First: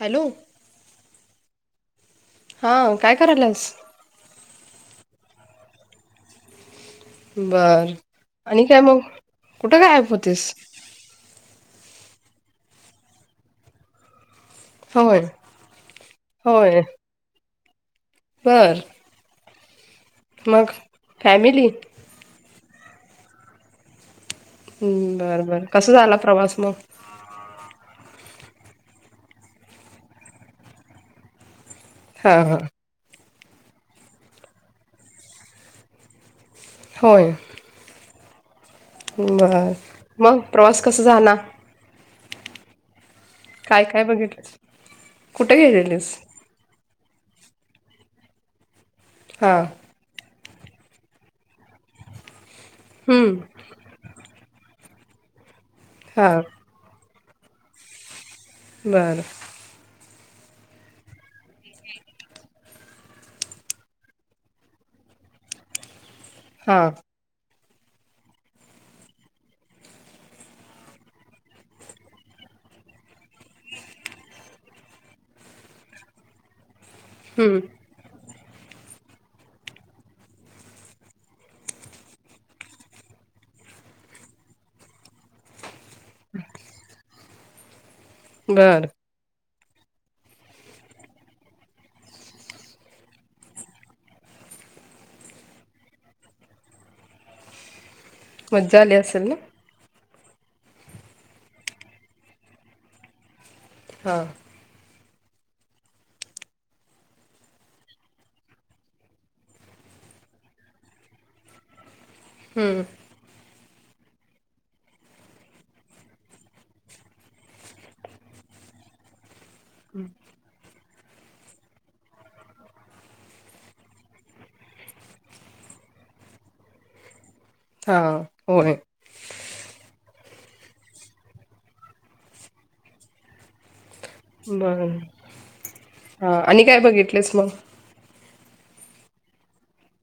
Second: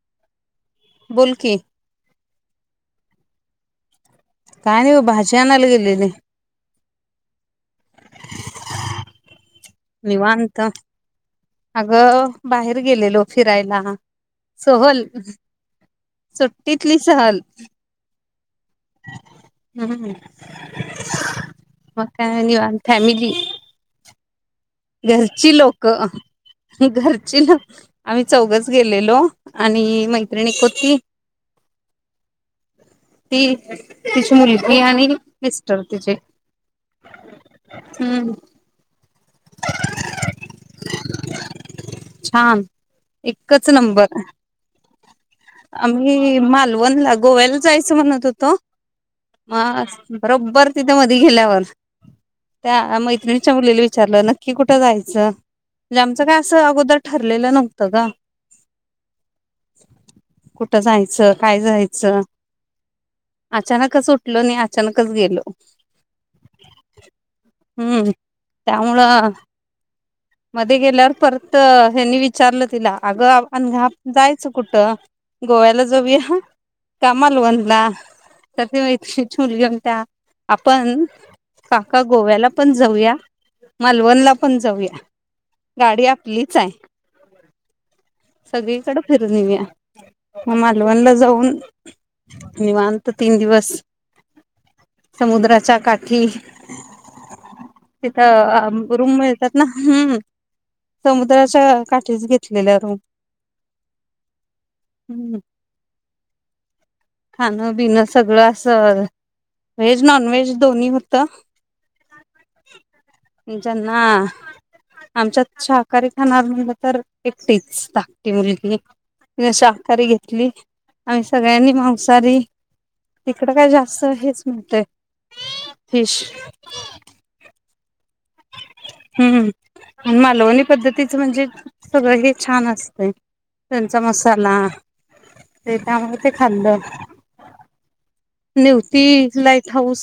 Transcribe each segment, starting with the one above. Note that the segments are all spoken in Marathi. हॅलो बोलकी हा काय करायल्यास? काय आणि बग, भाजी आणायला गेलेले. बर आणि काय मग कुट गायब होतीस? ग बाहेर गेलेलो फिरायला सहल, होय होय सुट्टीतली सहल बर हम्, मग फॅमिली मग काय आणि बाकी फॅमिली बर घरची बर कसा लोकं झाला प्रवास मग घरची लोक आम्ही चौघच गेलेलो आणि मैत्रिण एक होती. हा हा ती, तिची मुलगी आणि मिस्टर तिचे. होय हम्म बर मग प्रवास कसा झा ना छान. एकच काय नंबर. बघितलंस कुठे गेलेलीस आम्ही मालवण ला गोव्याला जायचं म्हणत होतो म हा आस बरोबर तिथं मधी गेल्यावर त्या हम्म मैत्रिणीच्या मुलीला विचार खरं नक्की कुठं जायचं? म्हणजे आमचं हा काय असं अगोदर ठरलेल नव्हत गं. बर कुठं जायचं, काय जायचं, अचानकच उठलो आणि अचानकच गेलो. हा हुं त्यामुळं मध्ये गेल्यावर परत, हेनी विचारलं तिला आगं नेहा आपण जायचं कुठ गोव्याला जाऊया? का हम्म मालवणला तर ती वैष्णवी ची मुलगी म्हणत्या, आपण काका गोव्याला पण जाऊया मालवणला पण जाऊया. गाडी आपलीच आहे बर सगळीकड फिरून येऊया मग मालवणला जाऊन निवांत तीन दिवस समुद्राच्या काठी तिथं आ मज्जा आली रूम असेल मिळतात ना हुं समुद्राच्या काठीच घेतलेल्या रूम हा हू खाणं बिणं सगळं अस व्हेज, नॉन व्हेज दोन्ही होतं हुं ज्यांना आमच्यात शाकाहारी खाणार म्हणलं तर एकटीच धाकटी मुलगी शाकाहारी घेतली आम्ही सगळ्यांनी मांसहारी तिकडं काय जास्त हेच मिळतय फिश हा होय हम्म मालवणी पद्धतीचं म्हणजे सगळं हे छान असतय चा मसाला बर ते त्यामूळ ते हा आणि खाल्ल काय बघितलेस मग नेवती लाईट हाऊस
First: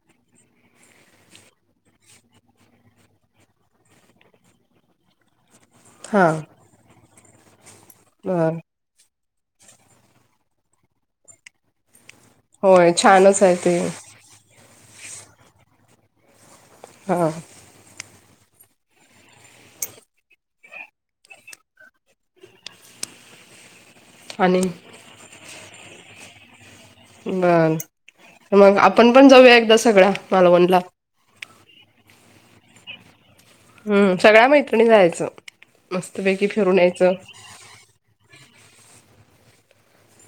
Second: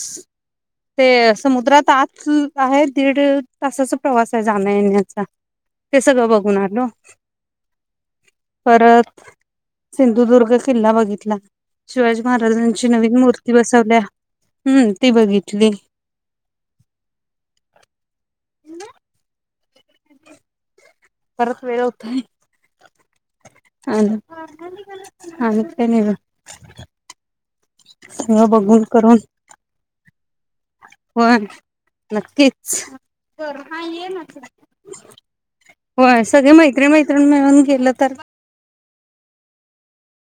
ते समुद्रात आत आहेत दीड तासाचा प्रवास आहे जाण्या-येण्याचा ते सगळं हा बघून आलो बर परत सिंधुदुर्ग किल्ला बघितला शिवाजी महाराजांची होय नवीन छानच मूर्ती आहे ते बसवल्या हम्म ती बघितली हा ह परत वेळ होतय हा न, आणि हा न काय नाही बघ सगळं बर मग बघून आपण करून पण जाऊया एकदा सगळ्या मालवणला होय नक्कीच हम्म सगळ्या मैत्रिणी जायचं होय मस्तपैकी सगळे फिरून मैत्रीण यायचं मैत्रिण मिळून गेलं तर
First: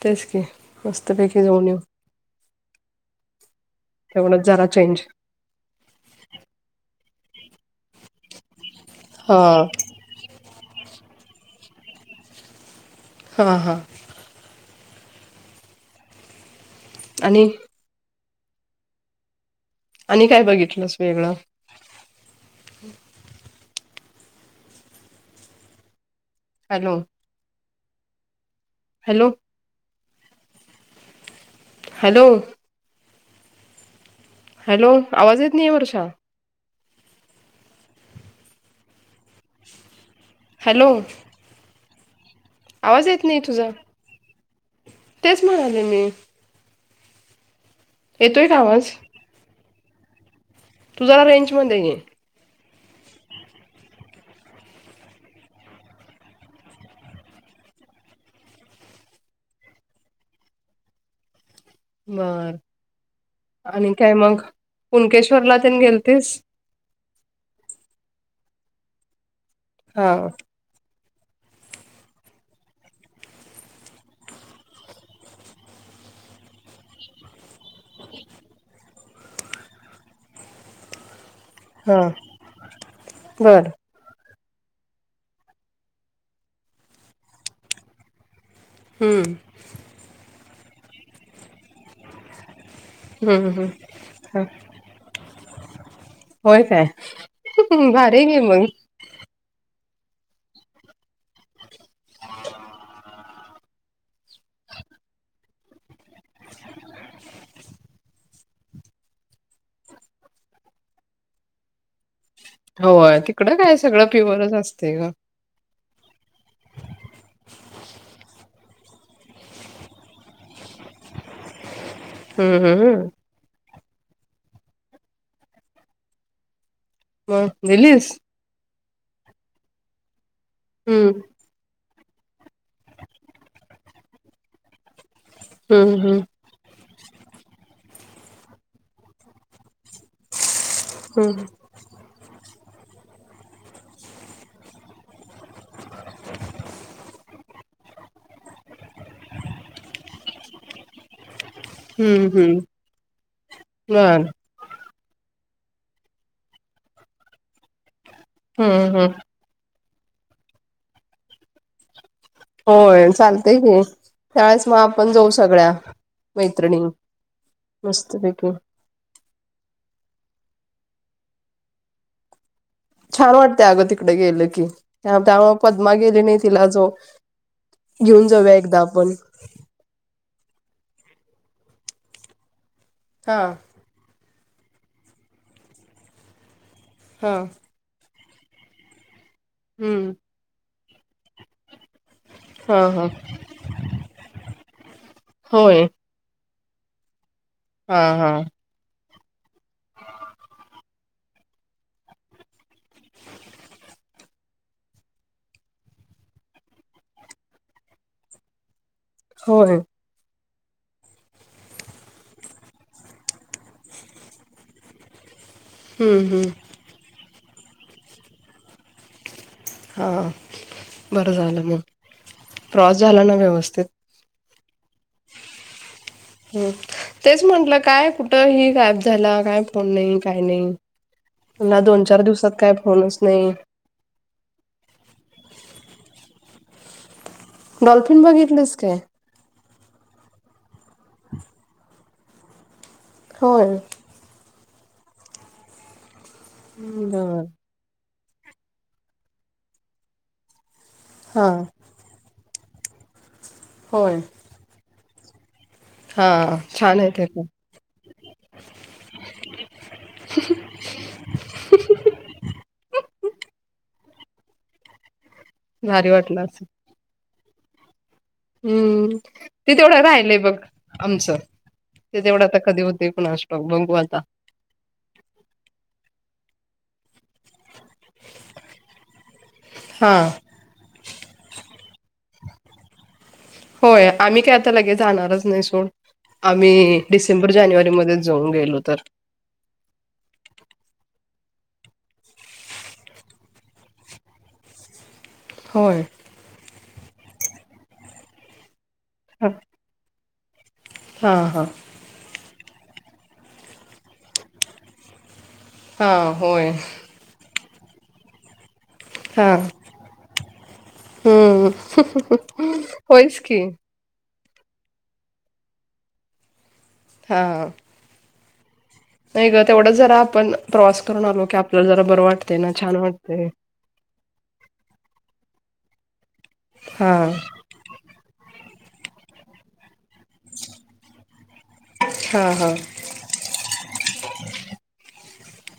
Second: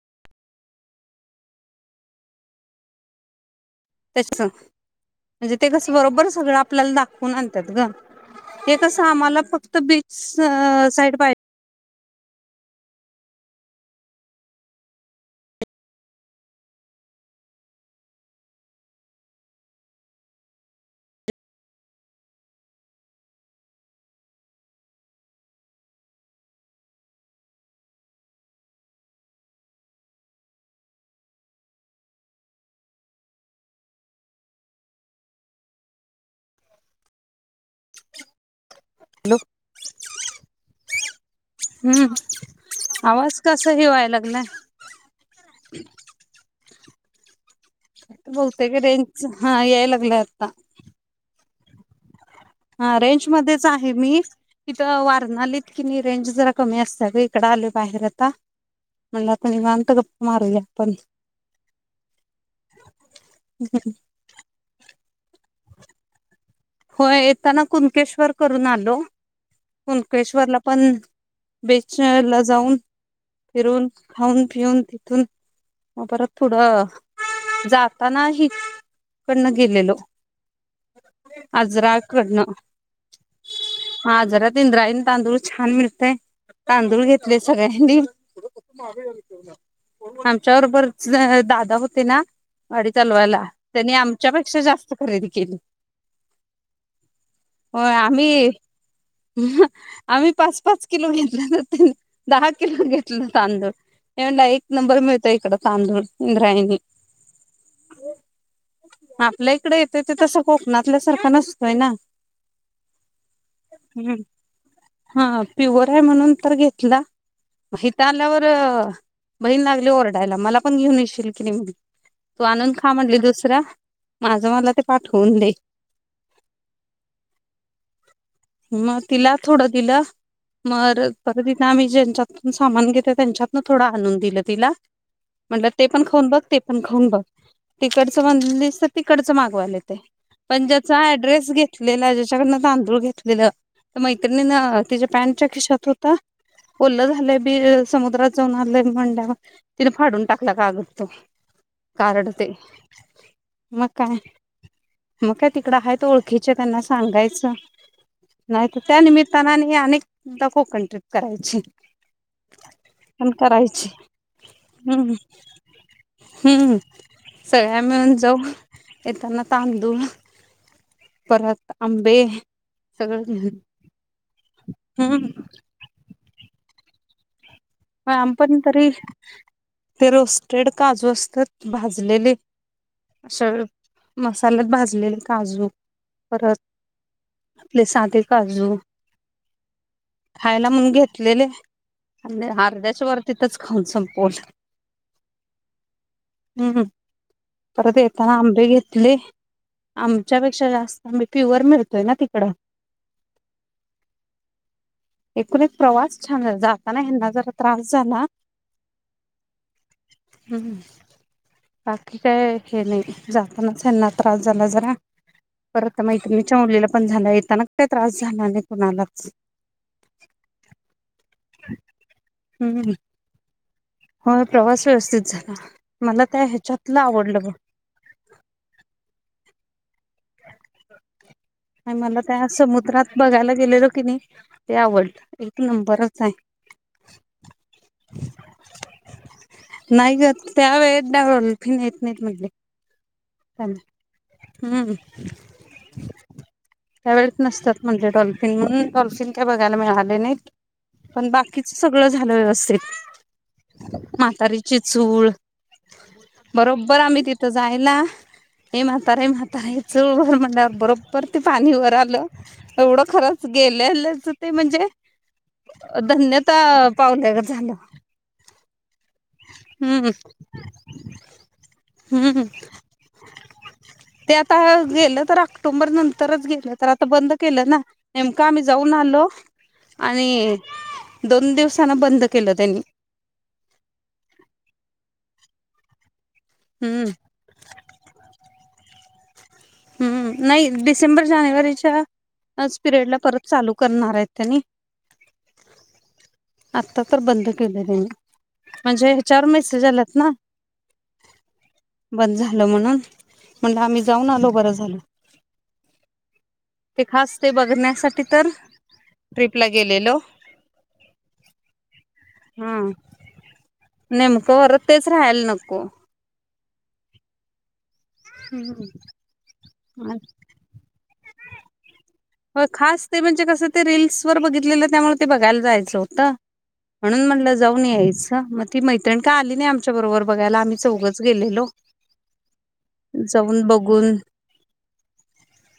तेच की मस्तपैकी जाऊन येऊ तेच तेवढंच ना जरा चेंज म्हणजे ते कस बरोबर सगळं आपल्याला दाखव वून आणत्यात ग हे कसं हा आम्हाला फक्त बीच साईड बाय हा हा आणि- आणि काय बघितलंस वेगळं हॅलो हॅलो हॅलो हॅलो आवाज येत नाहीय वर्षा हॅलो हॅलो हम येत आवाज नाही तुझा कसा हे व्हायला लागलाय तेच म्हणाले मी बोलतय का रेंज हा लागलाय आता तु जरा रेंजमध्ये ये हा रेंज मध्येच आहे. मी इथं वारणालीत कि नाही रेंज जरा कमी असते ग इकड आले बाहेर आता म्हणला त निवांत गप्पा मारूया आपण बर आणि काय मग कुणकेश्वरला तेन गेलतीस होय येताना कुनकेश्वर करून आलो. हा कुंकेश्वरला पण बेचण्याला जाऊन फिरून खाऊन पिऊन तिथून व परत थोड जाता नाही त परण गेलेलो हा आजराकडनं बर आजरात इंद्रायनी तांदूळ छान मिळतय तांदूळ घेतले सगळ्यांनी [unintelligible] हम्म त्या बरोबरच अ दादा होते ना वाडी तलवायला हम्म त्यांनी हम्म आमच्यापेक्षा जास्त खरेदी केली होय काय होय भारी हाय की आम्ही मग आम्ही पाच पाच किलो घेतला ना तेन दहा किलो घेतलं तांदूळ हे म्हणल एक नंबर मिळतो इकडं तांदूळ इंद्रायणी आपल्या इकड येतंय ते तसं कोकणातल्या सारखं नसतोय ना होय तिकडं काय सगळं प्युवरच असतय ग होय म्हणून तर घेतला हिथ आल्यावर बहीण लागली ओरडायला मला पण घेऊन येशील की नाही म्हणुन तू हम्म आणून खा हम्म म्हणली दुसरा माझं मला ते पाठवून दे व्हय दिलीस मग तिला थोडं दिलं मर हम्म पर तिथ आम्ही ज्यांच्यातून सामान घेते त्यांच्यातन थोडं आणून दिलं तिला- म्हणल ते हम्म पण हम्म खाऊन बघ ते पण खाऊन बघ तिकड तु म्हनलीस तर तिकडचं मागवालय पण ज्याचा हम्म ऍड्रेस घेतलेला ज्याच्याकडन तांदुळ घेत दिलं मैत्रिणीन तिच्या पॅन्टच्या खिशात होत, ओल्लं झालंय बी समुद्रात जाऊन आलंय म्हणल्यावर तिन फाडून टाकला कागद तो., हम्म कारडतय हम्म मगं काय. बर मग काय तिकडं हायत ओळखीचे त्यांना सांगायचं. नायत हम्म त्या हम्म निमित्तानं आणि हे अनेक आता कोकण ट्रिप करायची. होय पण चालतंय की करायची त्यावेळेस मगं आपण हम्म जाऊ सगळ्या हम्म मैत्रिणी सगळ्या मिळून जाऊ मस्तपैकी. येताना तांदूळ परत आंबे, सगळं छान घेऊन वाटतंय अगं तिकड गेलं की त्या हम्म त्यामुळे पदमा गेली नाही तिला जो- घेऊन जाऊया आपण एकदा तरी आपण [unintelligible] काजू असतात भाजलेली. [inaudible] हा त्याला भाजलेले काजू, परत, हा आपले सादे, काजू. हम्म खायला म्हण घेतलेले. हा हा [inaudible] खाऊन संपवलंय. होय हम्म हम्म. परत हा हा येताना आंबे घेतले, आमच्यापेक्षा जास्त आंबे प्युअर मिळतोय ना तिकडं? [unintelligible] एकूण एक प्रवास छान झाला जाताना ह्यानां जरा,. त्रास झाला, होय. हम्म बाकी काय हे नाही. जातानाच ह्यानां त्रास झाला जरा, परत हम्म हम्म मैत्रिणीनंच्या मुलीला पण झालायच त्यानं काय त्रास झाला नाही कोणालाच, हा. बरं झालं मगं प्रवास झाला ना व्यवस्थित,? अ प्रवास व्यवस्थित झाला मला त्या ह ह्याच्यातलं आवडलं तेच बघ म्हंटलं काय कुठ ही गायब झाला काय ऑनलाइन काही नाही, पुन्हा आणि दोन मला चार त्या दिवसात काय समुद्रात फोनच बघायला नाही. गेलेलो की नाही ते आवडलं एक नंबरच हाय. डॉल्फिन बघितलंस काय? नाही ग त्या वेळेत डल्फीन येत नाहीत म्हटले. होय. हूं त्यावेेळेत बर नसत्यात म्हणले डॉलफिन म्हणून डॉलफिन काय बघायला मिळाले नाहीत. पण हा बाकीच सगळं झालं व्यवस्थित होय म्हातारीची चूळ हा बरोबर छान आहे आम्ही ते पण तिथं जायला ये म्हातारे म्हातारे चूळ भर म्हणल्यावर बरोबर ते पाणी वर आलं एवढं खरंच गेलेल्याच ते म्हणजे भारी धन्यता पावल्या गंत झाल. हूं ते तेवढं राहिलय बघ आमचं ते हम्म तेवढं आता कधी होतय. ते आता गेलं तर ऑक्टोबर नं नंतरच गेलं तर आता बंद केलं ना? नेमक आम्ही जाऊन आलो हा आणि दोन दिवस होय आम्ही काय आता लगेच जाणारच नाही सोड आम्ही हम्म डिसेंबर जानेवारी मध्येच जाऊन गेलोत त्तर हम्म नाही डिसेंबर जानेवारीच्या पिरियडला परत चालू करणार आहेत त्यानी होय. आत्ता तर बंद केलय म्हणजे चार हा मॅसेज आल्यात ना हा हा लो म्हणून म्हणलं आम्ही जाऊन आलो. बर झालं हा होय धरण्यासाठी तर हा ट्रिपला गेलेलो ह होयस की परत तेच राहायला नको हा हुं आई गं तेवढ जरा आपण प्रवास करून आलो की आपल्याला जरा बरं वाटते होय ना छान खास ते म्हणजे वाटते कसं ते रील्सवर बघितलेलं त्यामुळे ते बघायला जाय चौथा हा म्हणून म्हटल जाऊन यायच म ती मैत्रीण का आली नाही आमची बरोबर बघायला आम्ही चौघच गेलेलो हा हा. जाऊन बघून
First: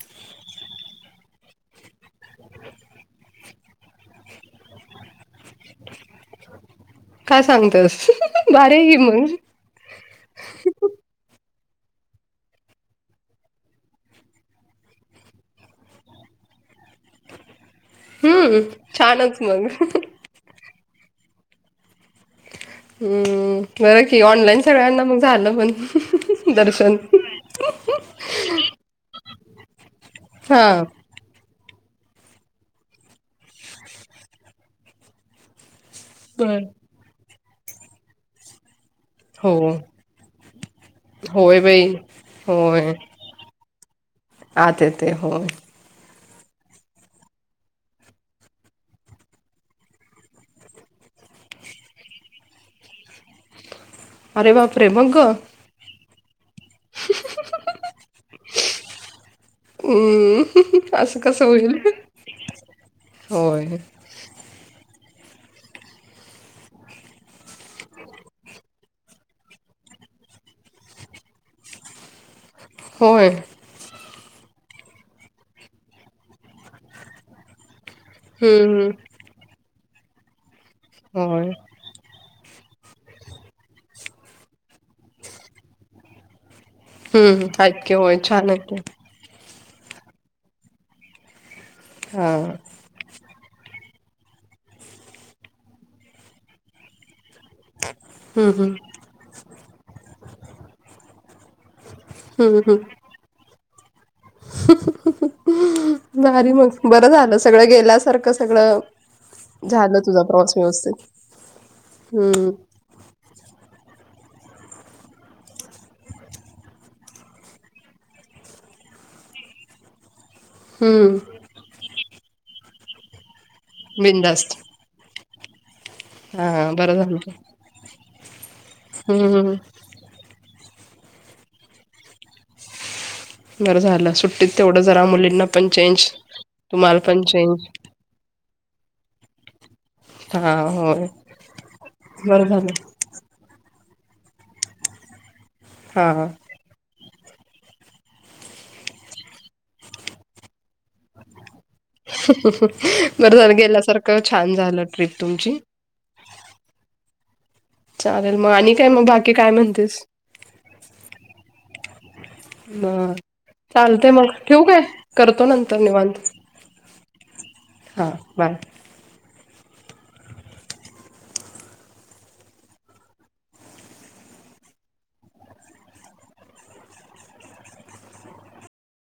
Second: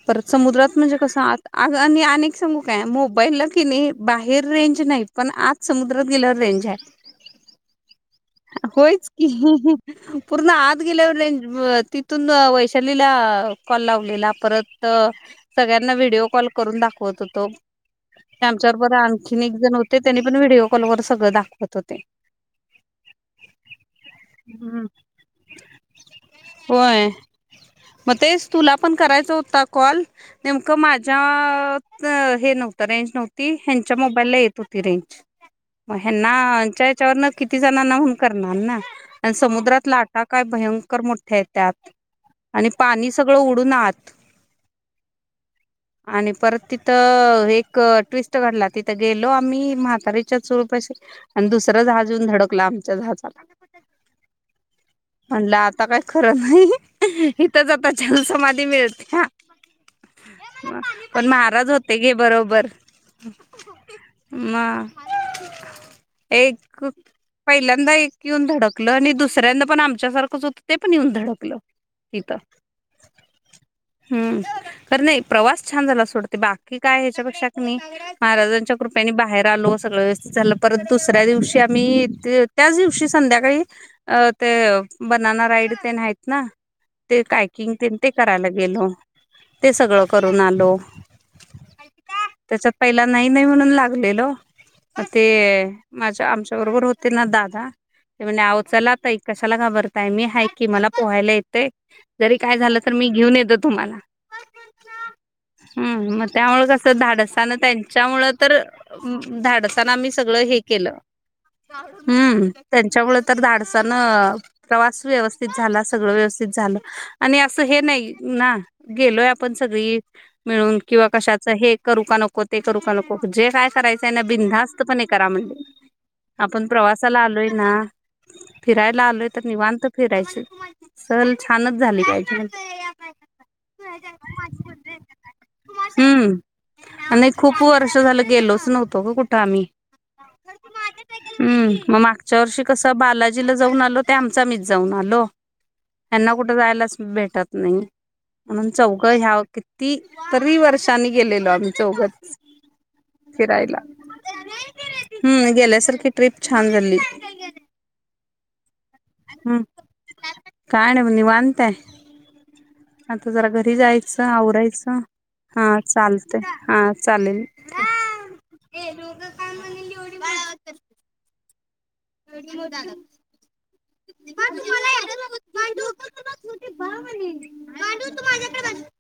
परत समुद्रात म्हणजे कसं आत आगं आणि अनेक सांगू काय मोबाईला कीणी बाहेर रेंज नाही पण आत समुद्रात गेल्यावर रेंज हाय काय सांगतेस भारी आहे होयच की मग पूर्ण आत गेल्यावर रेंज तिथून वैशालीला कॉल लावलेला परत सगळ्यांना व्हिडओ कॉल करून दाखवत होतो हम्म आमच्याबरबर छानच आणखीन एक मग. जण होते त्यांनी पण व्हिडिओ फोनवर सगळं दाखवत हं बरं कि ऑनलाईन हम्म सगळ्यांना मग झालं पण दर्शन होय मग तेच तुला पण ह आ तिथ हे नव्हतं रेंज नव्हती हेंच्या मोबाईल ला येत होती रेंज म यांना बर यांच्या याच्यावरनच किती जणांनाहून करणार ना अन हो. समुद्रात लाटा काय भयंकर मोठ्या होय बाई येत्यात आणि पाणी सगळं उड उन्हात आ येतय होय आणि परत तिथं एक ट्विस्ट काढला तिथं गेलो आम्ही म्हातारीच्या चूळपाशी आणि दुसरं जहाज येऊन धडकलं आमच्या जहाजाला अरे बापरे! मग ग? म्हणलं आता काय खरं नाही इथंच आता जल समाधी मिळत्या अं ये मला पाणी पाहिजे पण महाराज होते गे बरोबर होय म एक पहिल्यांदा एक येऊन धडकल आणि दुसऱ्यांदा पण आमच्या सारखंच होतं ते पण येऊन धडकलं इथं होय हं कारण प्रवास छान झाला सोड ते बाकी काय ह्याच्यापेक्षा कनी महाराजांच्या हम्म कृपेनी हम्म बाहेर आलो. सगळं व्यवस्थित चाललं परत दुसऱ्या होय दिवशी आम्ही इथे त्याच दिवशी संध्याकाळी अं ते बनाना राईड अन ते आहेत. ना ते हम्म कायकिंग हादगे तेन ते होय करायला छान येत ते. गेलो. ते सगळं करून आलो. हा त्याच्यात पहिला नाही नाही म्हणून लागलेलो ते माझ्या आमच्या बरोबर होते ना दा ते म्हण हम्म आव हम्म चला ताई कशाला घाबरताय मी आहे ना हाय की मला पोहायला येते जरी काय हम्म झालं तरी मी घेऊन येतो तुम्हाला हं म हम्म भारी त्यामुळे मग कस बरं झालं धाडसान सगळं त्यांच्यामुळ गेल्यासारखं तर सगळं धाडसान झालं आम्ही तुझा सगळं प्रवास हे केलं व्यवस्थित हं हम्म त्यांच्यामूळ तर धाडस न प्रवास व्यवस्थित झाला सगळं व्यवस्थित झालं आणि अस हे नाही ना गेलोय आप पण सगळी मिळून किंवा हम्म कशाच हे - करू का नको ते करू का नको जे काय करायचं आहे ना बिंदास्त बिधास्त पणे करा म्हंद आपण हा बरं झालं प्रवासाला आलोय ना फिरायला आलोय हम्म तर हम्म निवांत फिरायच. सल छानच झाली पाहिजे. बरं झालं सुट तेवढं जरा मुलींना पण चेंज हम्म तुम्हाला पण आणि खूप चेंज. वर्ष झालं गेलोच नवतो ग कुठं आम्ही हा होय हम्म मग मागच्या बरं वर्षी झालं कस बाला जिला जाऊन आलो ते आमचआमीच जाऊन आलो. हा त्यांना कुठं जायलाच भेट नाही म्हणून चौ ह्या किती तरी वर्षांनी गेलेलो आम्ही. चौघच बरं जर फिरायला गेल्यासारखं छान झालं ट्रीप हम्म तुमची गेल्यासारखी ट्रिप छान झाली हम्म चालेल मगं आणि काय मग बाकी काय म्हणतेस. काय नाही निवांत आहे हम्म आता जरा घरी चालते जायचं मग ठठीूक आहे आवरायचं करतो हा नंतर निवांत चालतय हा चालेल हा बाय. [unintelligible] [unintelligible] [unintelligible]